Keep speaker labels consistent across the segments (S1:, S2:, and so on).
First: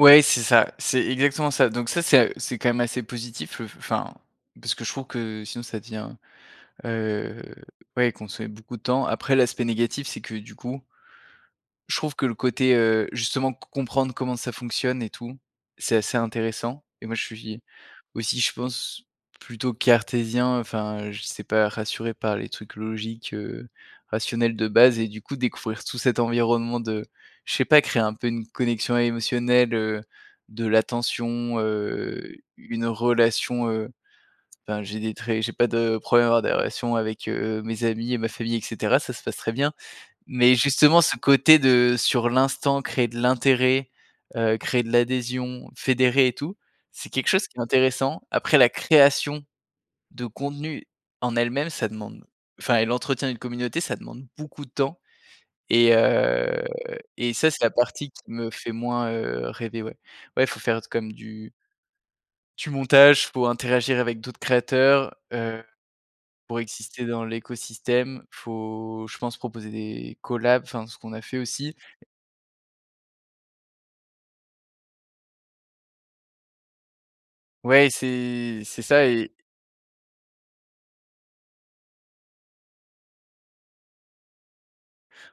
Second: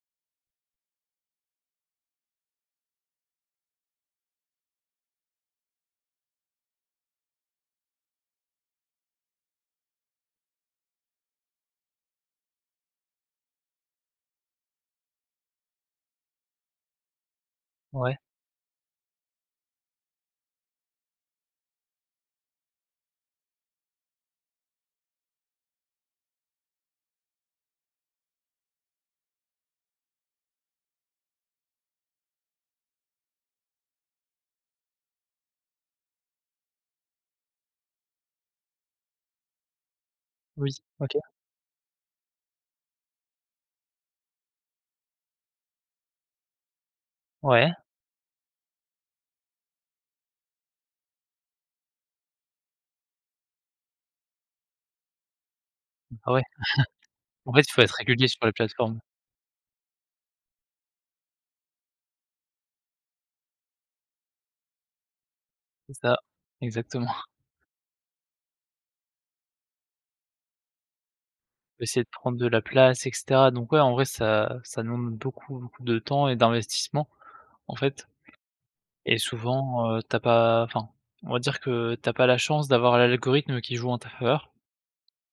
S1: Ouais, c'est ça, c'est exactement ça, donc ça, c'est a heu, c'est quand même assez positif, le f f enfin, parce que je trouve que sinon ça devient, heu, ouais, consommer beaucoup de temps. Après l'aspect négatif, c'est que du coup je trouve que le côté, heu, justement c comprendre comment ça fonctionne et tout, c'est assez intéressant et moi je suis,
S2: Ouais.
S1: aussi je pense plutôt cartésien, enfin je sais pas, rassuré par les trucs logiques, heu, rationnels de base et du coup découvrir tout cet environnement de je sais pas créer un peu une connexion émotionnelle, heu, de l'attention, heu, u une relation, heu, enfin j'ai des traits j'ai pas de problème avec avoir des relations avec, heu, mes amis et ma famille, et cetera, ça se passe très bien, mais
S2: Oui,
S1: justement,
S2: OK.
S1: ce côté de sur l'instant, créer de l'intérêt, heu, créer de l'adhésion, fédérer et tout, c'est quelque chose qui est
S2: Ouais.
S1: intéressant. Après la création de contenu en elle-même, ça demande enfin et l'entretien d'une communauté, ça demande beaucoup de temps et
S2: Ben ouais.
S1: heu et ça
S2: En fait,
S1: c'est la
S2: il faut être
S1: partie qui
S2: régulier sur
S1: me
S2: les
S1: fait
S2: plateformes.
S1: moins, heu, rêver ouais, ouais il faut faire d comme du du montage pour interagir avec d'autres créateurs, heu,
S2: C'est ça,
S1: pour exister
S2: exactement.
S1: dans l'écosystème. Faut, je pense, proposer des collabs, enfin ce qu'on a fait aussi
S2: Essayer
S1: et
S2: de prendre de la place et cetera, donc ouais en vrai ça ça demande beaucoup, beaucoup de temps et d'investissement en
S1: Ouais
S2: fait,
S1: c'est c'est ça
S2: et
S1: et
S2: souvent, heu, tu as pas enfin, on va dire que tu as pas la chance d'avoir l'a l'algorithme qui joue en ta faveur.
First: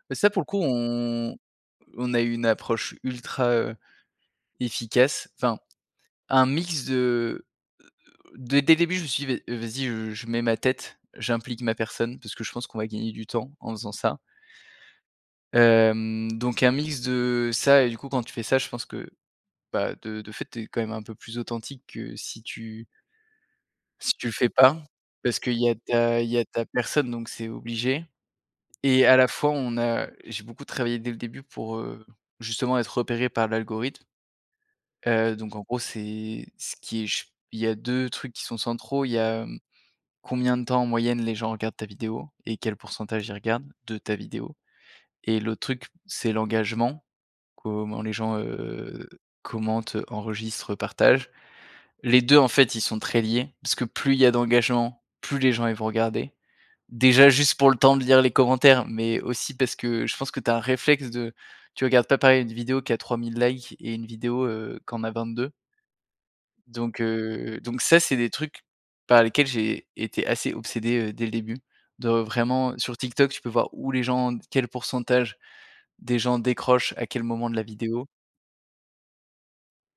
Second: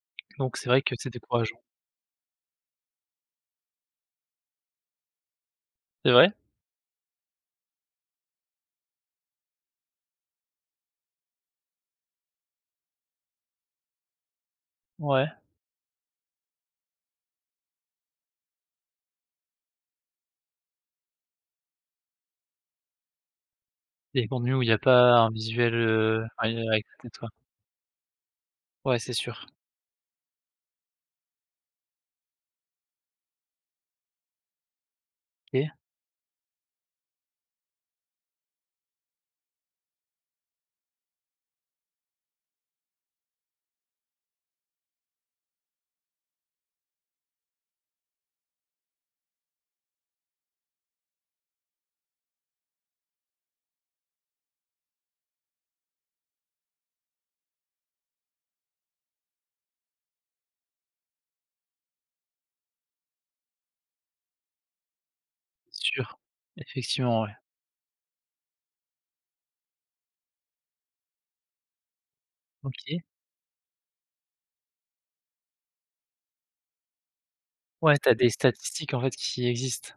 S1: bah ça pour le
S2: Donc
S1: coup
S2: c'est vrai que c'est
S1: on
S2: décourageant.
S1: on a eu une approche ultra, heu, efficace. Enfin,
S2: C'est vrai?
S1: un mix de, heu heu, dès dès le début je me suis dit: «Vas-y, heu, je mets ma tête, j'implique ma personne parce que je pense qu'on va gagner du temps en faisant ça».
S2: Ouais.
S1: Hem, donc un mix de ça et du coup quand tu fais ça, je pense que, bah, de de fait tu es quand même un peu plus authentique que si tu si
S2: Il y a des
S1: tu le fais
S2: contenus où il y a
S1: pas,
S2: pas un
S1: parce qu'il y
S2: visuel,
S1: a ta
S2: heu
S1: il y a ta personne donc
S2: [unintelligible]
S1: c'est obligé
S2: Ouais
S1: et
S2: c'est
S1: à la
S2: sûr.
S1: fois on a j'ai beaucoup travaillé dès le début pour, heu, justement être repéré par l'algorithme. Heu, donc en
S2: OK.
S1: gros c'est ce qui est ch il y a 2 trucs qui sont centraux, il y a, mmh, combien de temps en moyenne, les gens regardent ta vidéo et quel pourcentage ils regardent, de ta vidéo et l'autre truc c'est l'engagement, comment les gens, heu, commentent, enregistrent, partagent. Les 2 en fait, ils sont très liés, parce que plus il y a d'engagement, plus les gens, ils vont regarder. Déjà, juste pour le temps de lire les commentaires, mais aussi parce que je pense que tu as un réflexe de tu regardes pas pareil une vidéo qui a 3000 likes et une vidéo, heu, qui en a 22.
S2: Sûr,
S1: Donc
S2: effectivement ouais.
S1: heu, donc ça c'est des trucs par lesquels j'ai été assez obsédé, heu, dès le début. De vraiment sur
S2: OK.
S1: TikTok, tu peux voir où les gens quel pourcentage des gens décrochent, à quel moment de la
S2: Ouais,
S1: vidéo.
S2: tu as des statistiques en fait qui existent.